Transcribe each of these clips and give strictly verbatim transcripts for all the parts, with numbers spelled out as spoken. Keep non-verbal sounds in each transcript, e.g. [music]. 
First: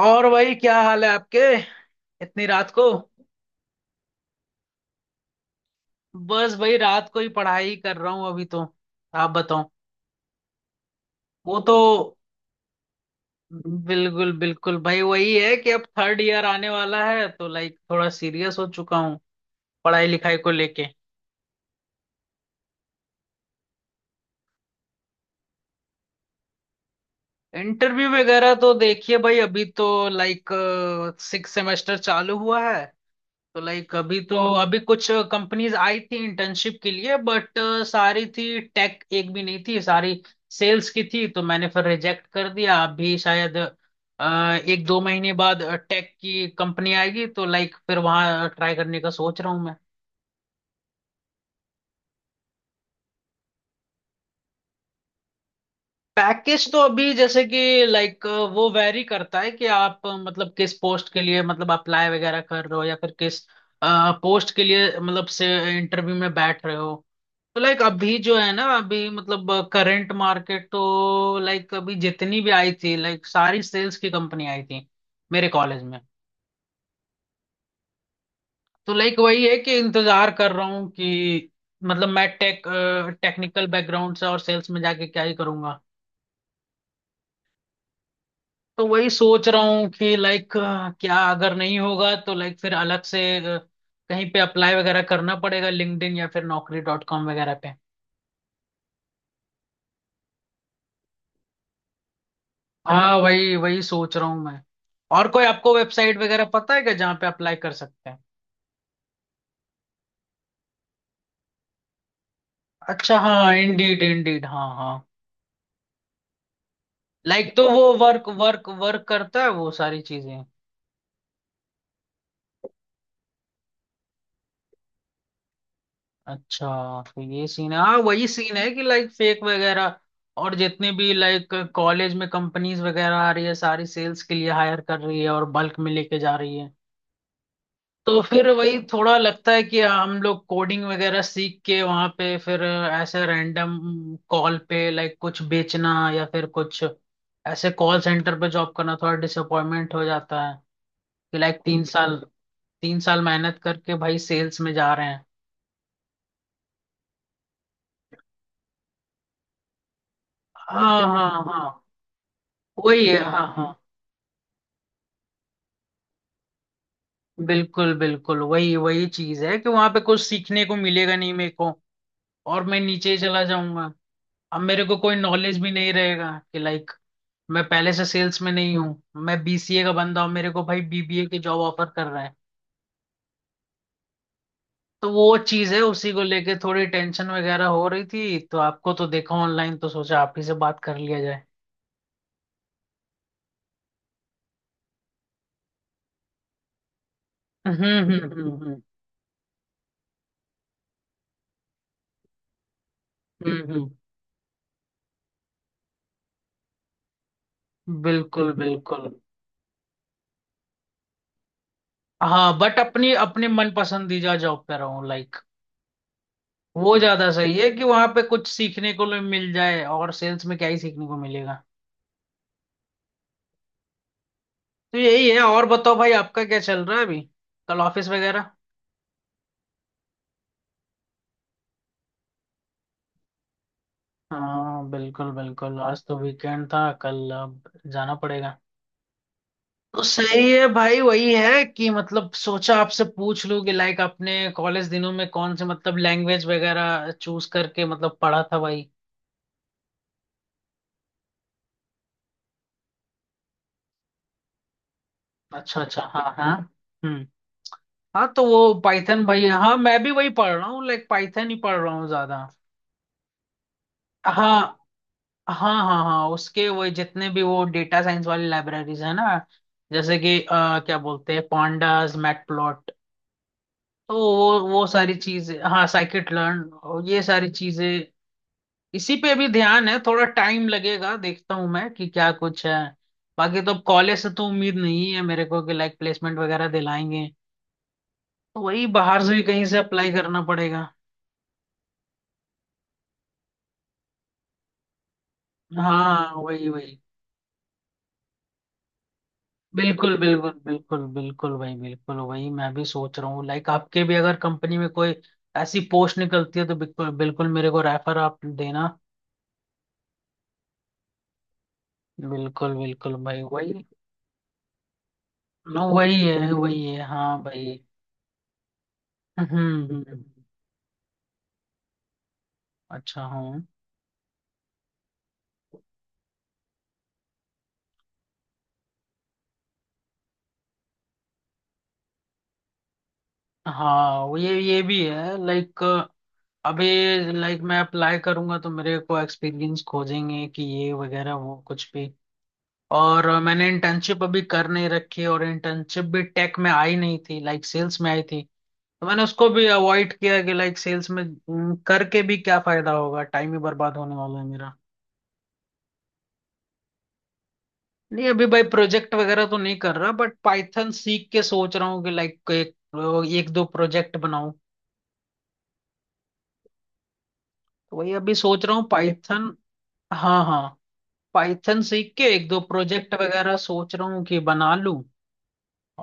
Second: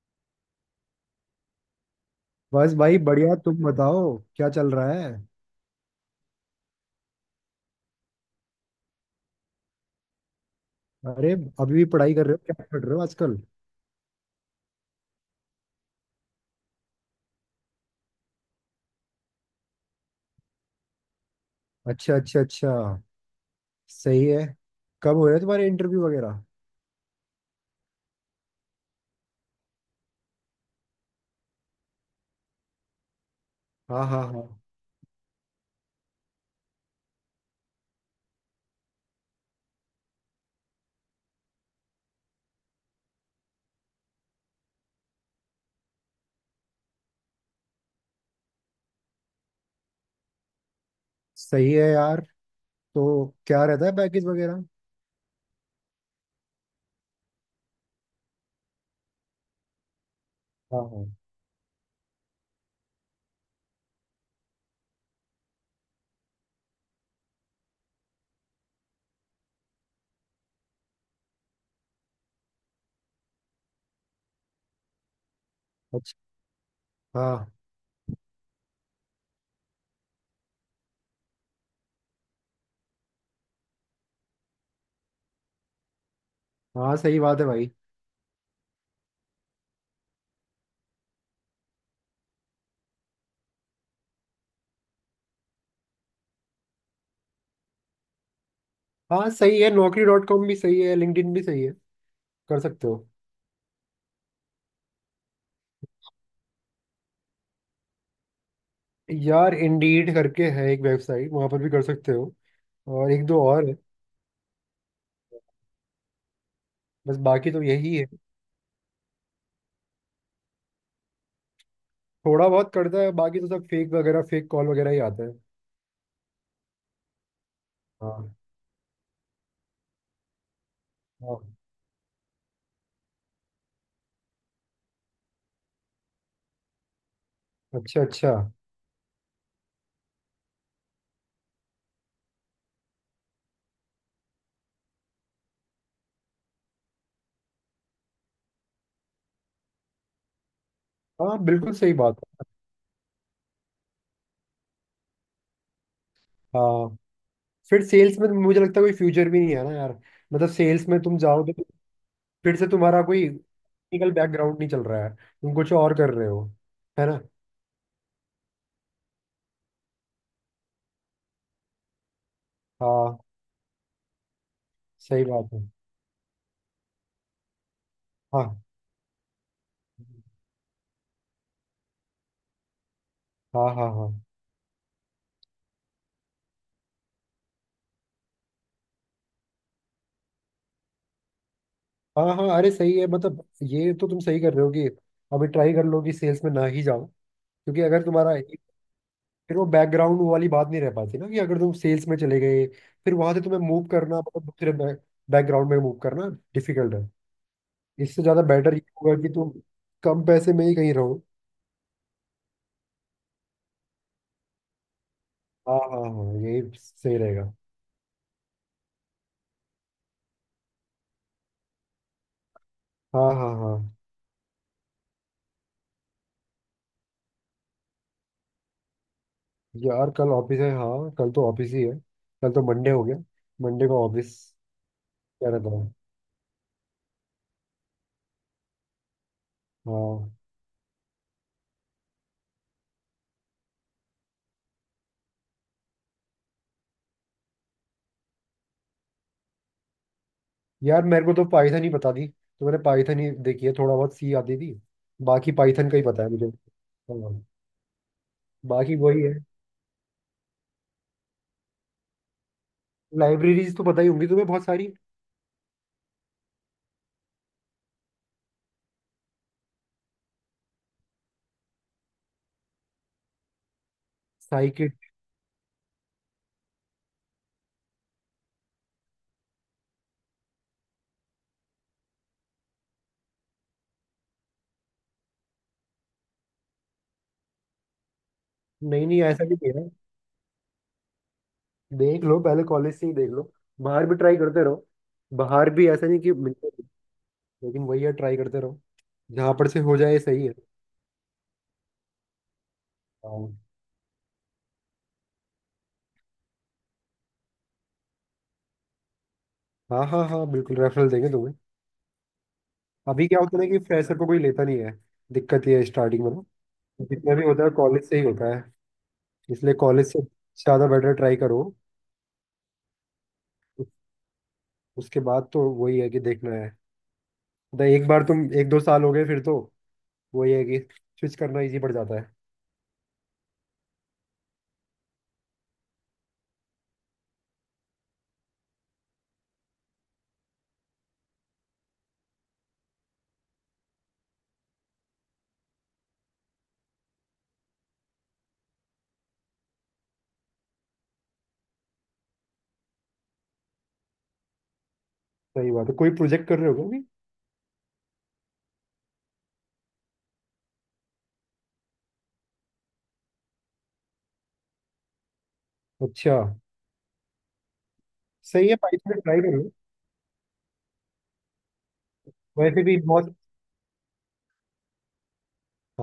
और भाई, क्या हाल है आपके इतनी रात बस को। भाई बढ़िया, तुम बताओ क्या चल रहा है। बस भाई, रात को ही पढ़ाई कर रहा हूँ अभी तो। आप बताओ। अरे, वो अभी तो। भी पढ़ाई कर रहे हो? क्या पढ़ रहे हो आजकल? बिल्कुल बिल्कुल भाई, वही है कि अब थर्ड ईयर आने वाला है तो लाइक थोड़ा सीरियस हो चुका हूँ पढ़ाई लिखाई को लेके। अच्छा अच्छा अच्छा, सही है। कब हो रहे तुम्हारे इंटरव्यू वगैरह? इंटरव्यू वगैरह तो देखिए भाई, अभी तो लाइक सिक्स सेमेस्टर चालू हुआ है। तो लाइक हाँ अभी हाँ तो हाँ। अभी कुछ कंपनीज आई थी इंटर्नशिप के लिए, बट सारी थी। टेक एक भी नहीं थी, सारी सेल्स की थी। तो मैंने फिर रिजेक्ट कर दिया। अभी शायद अ, एक दो महीने बाद टेक की कंपनी आएगी तो लाइक फिर वहां ट्राई करने का सोच रहा हूँ मैं। सही है यार। तो क्या रहता है पैकेज वगैरह? पैकेज तो अभी जैसे कि लाइक वो वैरी करता है कि आप अ, मतलब किस हाँ हाँ। पोस्ट के लिए मतलब अप्लाई वगैरह कर रहे हो या फिर किस पोस्ट के लिए मतलब से इंटरव्यू में बैठ रहे हो। तो लाइक अभी जो है ना, अभी मतलब करंट मार्केट तो लाइक अभी जितनी भी आई थी, लाइक सारी सेल्स की कंपनी आई थी मेरे कॉलेज में। अच्छा। हाँ तो लाइक वही है कि इंतजार कर रहा हूँ कि मतलब मैं टेक टेक्निकल बैकग्राउंड से, और सेल्स में जाके क्या ही करूंगा। हाँ, सही बात है भाई। तो वही सोच रहा हूँ कि लाइक क्या अगर नहीं होगा तो लाइक फिर अलग से अ, कहीं पे अप्लाई वगैरह करना पड़ेगा, लिंक्डइन या फिर नौकरी डॉट कॉम वगैरह पे। हाँ सही है, नौकरी डॉट कॉम भी सही है, लिंक्डइन भी सही है। कर सकते हो। हाँ, वही वही सोच रहा हूँ मैं। और कोई आपको वेबसाइट वगैरह पता है क्या जहाँ पे अप्लाई कर सकते हैं? यार इंडीड करके है एक वेबसाइट, वहां पर भी कर सकते हो। और अच्छा, एक दो हाँ, और है। इंडीड इंडीड, हाँ हाँ। बस बाकी लाइक तो तो वो यही है। वर्क वर्क वर्क करता है, वो सारी चीजें। थोड़ा बहुत करता है, बाकी तो सब फेक वगैरह फेक कॉल वगैरह ही आता है। अच्छा। तो ये सीन है। हाँ, वही हाँ सीन है कि लाइक फेक वगैरह। और जितने भी हाँ। लाइक कॉलेज में कंपनीज वगैरह आ रही है सारी सेल्स के लिए हायर कर रही है और बल्क में लेके जा रही है। अच्छा तो अच्छा। फिर वही थोड़ा लगता है कि हम लोग कोडिंग वगैरह सीख के वहां पे फिर ऐसे रैंडम कॉल पे लाइक कुछ बेचना या फिर कुछ ऐसे कॉल सेंटर पे जॉब करना थोड़ा डिसअपॉइंटमेंट हो जाता है, कि हाँ लाइक बिल्कुल तीन सही साल बात है। तीन साल मेहनत करके भाई सेल्स में जा रहे हैं। हाँ, फिर सेल्स में मुझे लगता है कोई फ्यूचर भी नहीं है ना यार। मतलब सेल्स में हाँ तुम हाँ जाओ तो हाँ, फिर से तुम्हारा वही है। कोई हाँ हाँ, टेक्निकल बैकग्राउंड नहीं चल रहा है, तुम कुछ और कर रहे हो। है ना। बिल्कुल बिल्कुल वही वही चीज है कि वहां पे कुछ सीखने को मिलेगा नहीं मेरे को, और मैं नीचे ही हाँ चला जाऊंगा। अब मेरे को कोई सही बात नॉलेज है। भी नहीं रहेगा, कि लाइक मैं पहले से सेल्स में हाँ नहीं हूँ। मैं बीसीए का बंदा हूँ, मेरे को भाई बीबीए की जॉब ऑफर कर रहा है। हाँ हाँ हाँ तो वो चीज़ है, उसी को लेके थोड़ी टेंशन वगैरह हो रही थी, तो आपको तो देखा ऑनलाइन, तो सोचा आप ही से बात कर लिया जाए। हाँ हाँ। अरे सही है, मतलब ये तो तुम सही कर रहे हो कि अभी ट्राई कर लो कि सेल्स में ना ही जाओ। क्योंकि हम्म अगर हम्म, तुम्हारा हम्म फिर वो बैकग्राउंड वाली बात नहीं रह पाती ना, कि अगर तुम सेल्स में चले गए फिर वहां से तुम्हें हम्म, मूव हम्म, करना, मतलब दूसरे बैकग्राउंड में मूव करना डिफिकल्ट है। इससे ज्यादा बिल्कुल बेटर ये बिल्कुल। होगा कि तुम कम पैसे में ही कहीं रहो। हाँ, बट अपनी अपनी मन पसंदीदा जॉब पे रहूं लाइक, हाँ हाँ हाँ, यही वो सही ज्यादा सही रहेगा। है कि वहां पे कुछ सीखने को भी मिल जाए। और सेल्स में क्या ही सीखने को मिलेगा? हाँ हाँ हाँ। तो यही है। और बताओ भाई, आपका क्या चल रहा है अभी? कल ऑफिस वगैरह? यार कल ऑफिस है, हाँ कल तो ऑफिस ही है। कल तो मंडे हो गया, मंडे को ऑफिस। हाँ, बिल्कुल क्या रहता बिल्कुल, है। आज तो वीकेंड था, कल अब जाना पड़ेगा। तो हाँ। सही है भाई, वही है कि मतलब सोचा आपसे पूछ लूं कि लाइक आपने कॉलेज दिनों में कौन से मतलब लैंग्वेज वगैरह चूज करके मतलब पढ़ा था भाई? यार मेरे को तो पाइथन ही पता थी, तो मैंने पाइथन ही देखी है, थोड़ा बहुत सी आती थी। बाकी अच्छा पाइथन का अच्छा, ही पता है हाँ मुझे, हाँ, हम्म। हाँ। हाँ, तो वो बाकी वही पाइथन है। भाई, हाँ मैं भी वही पढ़ रहा हूँ, लाइक पाइथन ही पढ़ रहा हूँ ज्यादा। लाइब्रेरीज तो पता ही होंगी तुम्हें बहुत हाँ सारी। हाँ हाँ, हाँ उसके वो जितने भी वो डेटा साइंस वाली लाइब्रेरीज है ना, जैसे कि अ, क्या बोलते हैं पांडास, मैटप्लॉट, तो वो वो साइकिट। सारी चीजें, हाँ साइकिट लर्न और ये सारी चीजें। इसी पे भी ध्यान है, थोड़ा टाइम लगेगा, देखता हूँ मैं कि क्या कुछ है। बाकी तो अब कॉलेज से तो उम्मीद नहीं है मेरे को कि लाइक प्लेसमेंट वगैरह दिलाएंगे, तो वही नहीं बाहर नहीं, से भी ऐसा नहीं कहीं कह से रहा। अप्लाई करना पड़ेगा। देख लो, पहले कॉलेज से ही देख लो। बाहर भी ट्राई करते रहो, बाहर भी ऐसा नहीं कि हाँ वही मिलते नहीं, वही, लेकिन वही है, ट्राई करते रहो। जहाँ पर से हो बिल्कुल जाए, सही बिल्कुल है। बिल्कुल बिल्कुल भाई, बिल्कुल वही मैं भी सोच रहा हूँ हाँ लाइक। आपके भी अगर कंपनी में कोई ऐसी पोस्ट निकलती है तो बिल्कुल बिल्कुल मेरे को रेफर आप देना। हाँ हाँ, हाँ, बिल्कुल रेफरल देंगे तुम्हें। बिल्कुल बिल्कुल अभी क्या भाई होता है ना वही। कि फ्रेशर को कोई लेता नहीं है, दिक्कत ये है हाँ, वही स्टार्टिंग में है ना। वही है जितना हाँ भी होता है भाई। कॉलेज से ही होता है, हम्म इसलिए हम्म, कॉलेज से हम्म, ज़्यादा बेटर ट्राई करो। अच्छा हूँ। उस- उसके बाद तो वही है कि देखना है। मतलब एक बार तुम एक दो साल हो गए, फिर तो वही है कि स्विच करना इजी पड़ जाता है। हाँ वो ये ये भी है लाइक, अभी, लाइक मैं अप्लाई करूंगा तो मेरे को एक्सपीरियंस खोजेंगे कि ये वगैरह वो कुछ भी। और मैंने इंटर्नशिप अभी कर नहीं रखी, और इंटर्नशिप भी टेक में आई नहीं थी, लाइक सेल्स में आई थी। तो मैंने उसको भी अवॉइड किया कि लाइक सेल्स में हम्म, करके भी क्या फायदा होगा, टाइम ही बर्बाद होने वाला है मेरा। सही बात है। कोई प्रोजेक्ट कर रहे हो क्या अभी? नहीं अभी भाई प्रोजेक्ट वगैरह तो नहीं कर रहा, बट पाइथन सीख के सोच रहा हूँ कि लाइक एक एक दो प्रोजेक्ट बनाऊं। अच्छा। तो वही अभी सोच सही रहा है, हूँ पाइथन ट्राई पाइथन। करो। हाँ हाँ, पाइथन सीख के एक दो वैसे भी प्रोजेक्ट बहुत। वगैरह सोच रहा हूँ कि बना लूं।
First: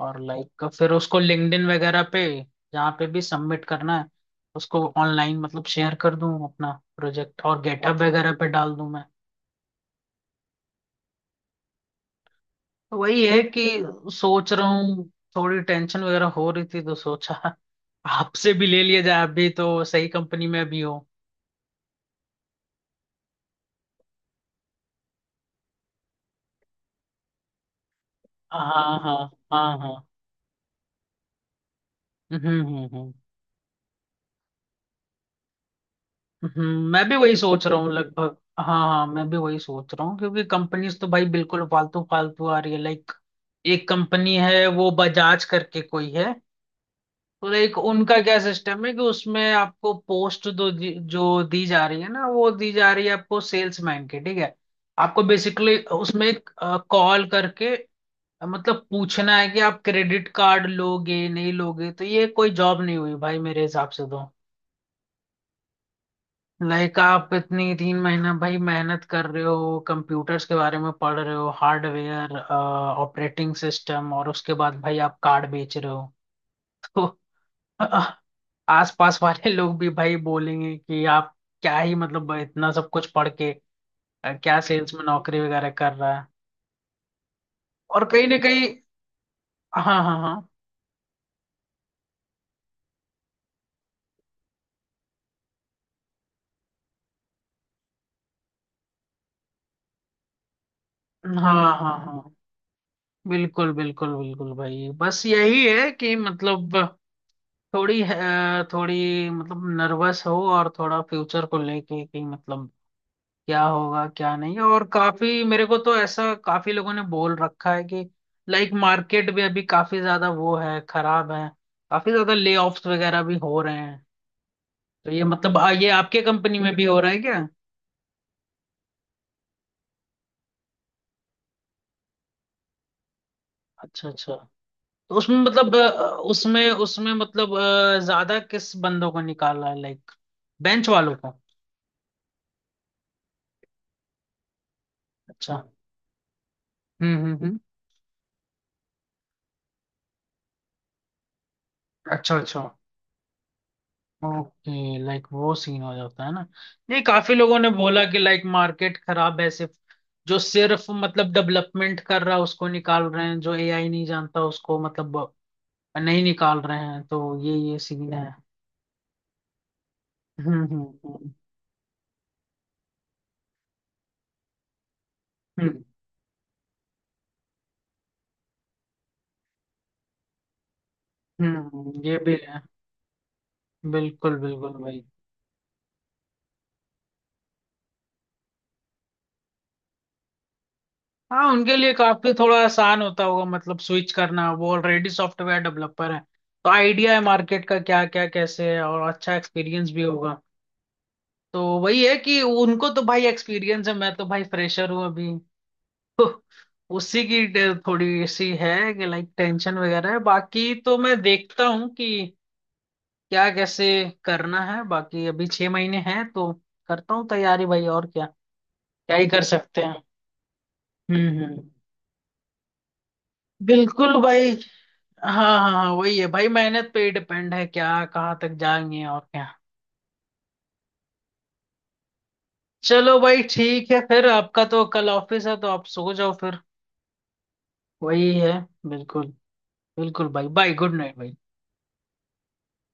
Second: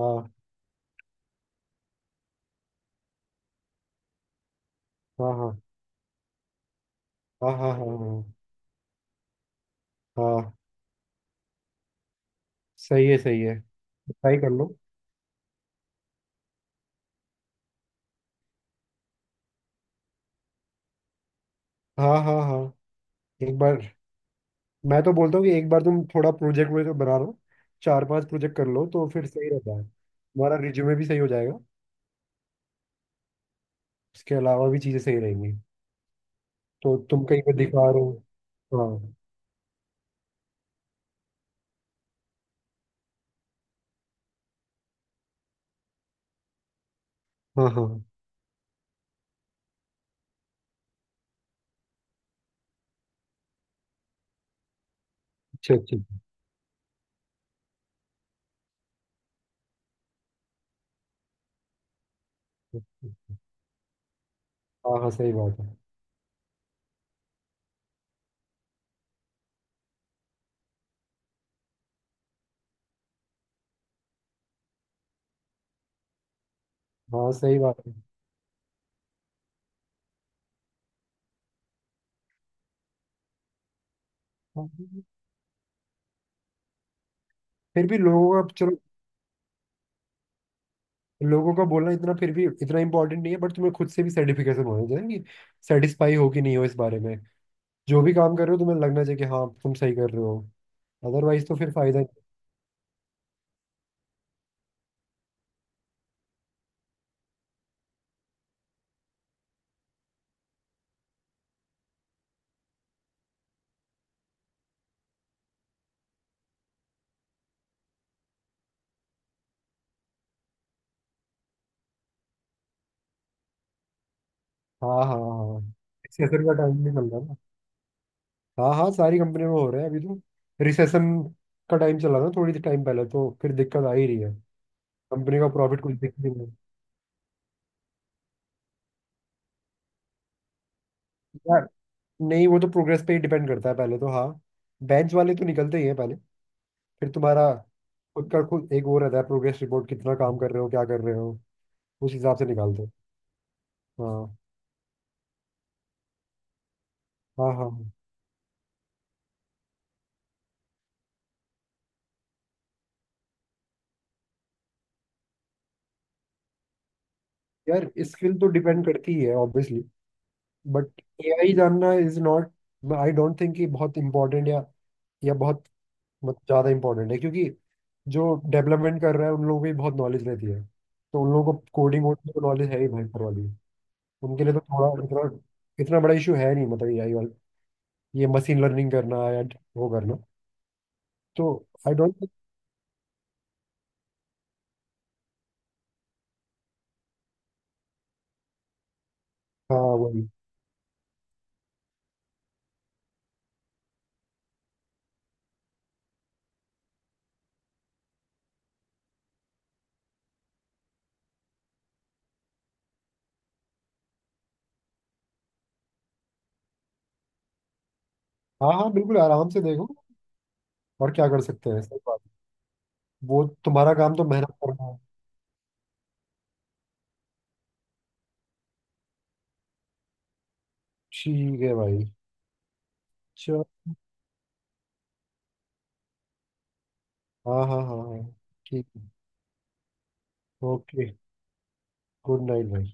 और लाइक फिर उसको लिंक्डइन वगैरह पे, जहाँ पे भी सबमिट करना है उसको हाँ ऑनलाइन हाँ मतलब शेयर कर दूं, अपना प्रोजेक्ट हाँ और हाँ हाँ गेटअप वगैरह पे डाल दूं मैं। हाँ हाँ। तो सही है वही है सही है। कि ट्राई कर सोच रहा लो। हूँ, थोड़ी टेंशन वगैरह हो रही थी तो सोचा आपसे भी ले लिया जाए, आप भी तो सही कंपनी में भी हो। हाँ हाँ हाँ। एक बार मैं तो बोलता हूँ कि एक बार तुम थोड़ा प्रोजेक्ट वोजेक्ट बना लो, चार पांच प्रोजेक्ट हाँ कर लो हाँ, तो फिर सही रहता हाँ है, हाँ, तुम्हारा रिज्यूमे भी सही हो जाएगा। हम्म हम्म हम्म, उसके अलावा भी चीज़ें सही रहेंगी। हम्म, तो मैं भी तुम वही कहीं पे सोच रहा दिखा हूँ रहे हो। लगभग, हाँ हाँ हाँ मैं भी वही सोच रहा हूँ, क्योंकि कंपनीज तो भाई बिल्कुल फालतू फालतू आ रही है लाइक। एक कंपनी है, वो बजाज करके कोई है, तो हाँ लाइक हाँ। उनका क्या सिस्टम है कि उसमें आपको पोस्ट दो दि- जो दी जा रही है ना वो दी जा रही है आपको सेल्समैन की, ठीक है? आपको अच्छा बेसिकली अच्छा अच्छा। उसमें कॉल करके मतलब पूछना है कि आप क्रेडिट कार्ड लोगे नहीं लोगे, तो ये कोई जॉब नहीं हुई अच्छा। भाई मेरे हिसाब से तो। हाँ हाँ सही बात है। लाइक आप इतनी तीन महीना भाई मेहनत कर रहे हो कंप्यूटर्स के बारे में, पढ़ रहे हो हार्डवेयर ऑपरेटिंग सिस्टम, और उसके बाद भाई आप कार्ड बेच रहे हो। [laughs] तो हाँ सही बात है। अ, आसपास वाले लोग भी भाई बोलेंगे कि आप क्या ही मतलब इतना सब कुछ पढ़ के अ, क्या सेल्स हाँ, में नौकरी वगैरह कर रहा है। फिर भी और कहीं ना लोगों का, कहीं, चलो, हाँ हाँ हाँ, लोगों का बोलना इतना फिर भी इतना इंपॉर्टेंट नहीं है, बट तुम्हें खुद से भी सर्टिफिकेशन होना चाहिए कि सेटिस्फाई हो कि नहीं हो इस बारे में। जो भी काम कर रहे हो तुम्हें लगना चाहिए कि हाँ, तुम सही कर रहे हो। अदरवाइज तो फिर हाँ हाँ फायदा हाँ, नहीं। बिल्कुल बिल्कुल बिल्कुल भाई, बस यही है कि मतलब थोड़ी अ, थोड़ी मतलब नर्वस हो, और थोड़ा फ्यूचर को लेके कि मतलब क्या होगा क्या नहीं। और काफी, मेरे को तो ऐसा काफी लोगों ने बोल रखा है कि लाइक मार्केट भी अभी काफी ज्यादा वो है, खराब है। काफी ज्यादा ले ऑफ्स वगैरह भी हो रहे हैं। हाँ तो हाँ ये मतलब हाँ। आ, ये आपके रिसेशन का कंपनी में भी टाइम भी हो चल रहा है रहा है ना। क्या? हाँ हाँ, सारी कंपनी में हो रहा है अभी तो। रिसेशन का टाइम चला था थोड़ी टाइम पहले, तो फिर दिक्कत आ ही अच्छा रही है। अच्छा। तो उसमें कंपनी का मतलब प्रॉफिट अ, कुछ दिख नहीं रहा है। उसमें उसमें मतलब अ, ज्यादा किस बंदों को निकाला है लाइक? बेंच वालों को? यार, नहीं, वो तो प्रोग्रेस पे ही डिपेंड करता है पहले तो। हाँ, बेंच वाले तो अच्छा, निकलते ही हैं पहले। फिर हम्म हम्म तुम्हारा हम्म, खुद का खुद एक वो रहता है प्रोग्रेस रिपोर्ट, कितना काम कर रहे हो, क्या कर रहे हो, उस अच्छा हिसाब से अच्छा। निकालते हैं। हाँ ओके, लाइक वो सीन हो जाता है ना। नहीं, काफी हाँ लोगों हाँ ने हाँ। बोला कि लाइक मार्केट खराब है सिर्फ, जो सिर्फ मतलब डेवलपमेंट कर रहा है उसको निकाल रहे हैं, जो एआई नहीं जानता उसको मतलब नहीं निकाल रहे हैं, तो ये ये यार सीन है। स्किल तो डिपेंड करती ही है obviously, hmm but hmm AI जानना is not, I don't think कि बहुत इंपॉर्टेंट या या बहुत, हम्म, मत ज़्यादा इंपॉर्टेंट है, क्योंकि जो डेवलपमेंट कर रहा है उन लोगों को भी बहुत नॉलेज रहती है। तो उन लोगों हम्म को हम्म, कोडिंग ये भी वोडिंग तो है। नॉलेज है ही भयंकर वाली। बिल्कुल उनके लिए तो बिल्कुल थोड़ा भाई। इतना इतना बड़ा इशू है नहीं, मतलब एआई वाला, ये मशीन लर्निंग करना या वो करना। हाँ तो उनके लिए आई डोंट, काफी थोड़ा आसान होता होगा मतलब स्विच करना, वो ऑलरेडी सॉफ्टवेयर डेवलपर है। तो आइडिया है मार्केट का क्या क्या कैसे है, और अच्छा हाँ एक्सपीरियंस भी वही। होगा। तो वही है कि उनको तो भाई एक्सपीरियंस है, मैं तो भाई फ्रेशर हूँ अभी। [laughs] तो उसी की टे- थोड़ी सी है कि लाइक टेंशन वगैरह है। बाकी तो मैं देखता हूँ कि क्या कैसे करना है। बाकी अभी छह महीने हैं तो करता हूँ तैयारी भाई और क्या? हाँ हाँ, क्या बिल्कुल ही कर आराम से सकते देखो। हैं। और क्या हम्म कर हम्म, सकते हैं, सही बात। वो तुम्हारा काम बिल्कुल तो भाई। मेहनत करना है। हाँ। हाँ हाँ, वही है भाई मेहनत पे ही डिपेंड है क्या कहाँ तक जाएंगे और क्या। ठीक है भाई। चलो भाई चलो, ठीक है फिर, आपका तो कल ऑफिस है तो आप सो जाओ फिर। हाँ हाँ हाँ हाँ, वही है। ठीक है। बिल्कुल, बिल्कुल भाई, बाय, गुड ओके, नाइट भाई। गुड नाइट भाई।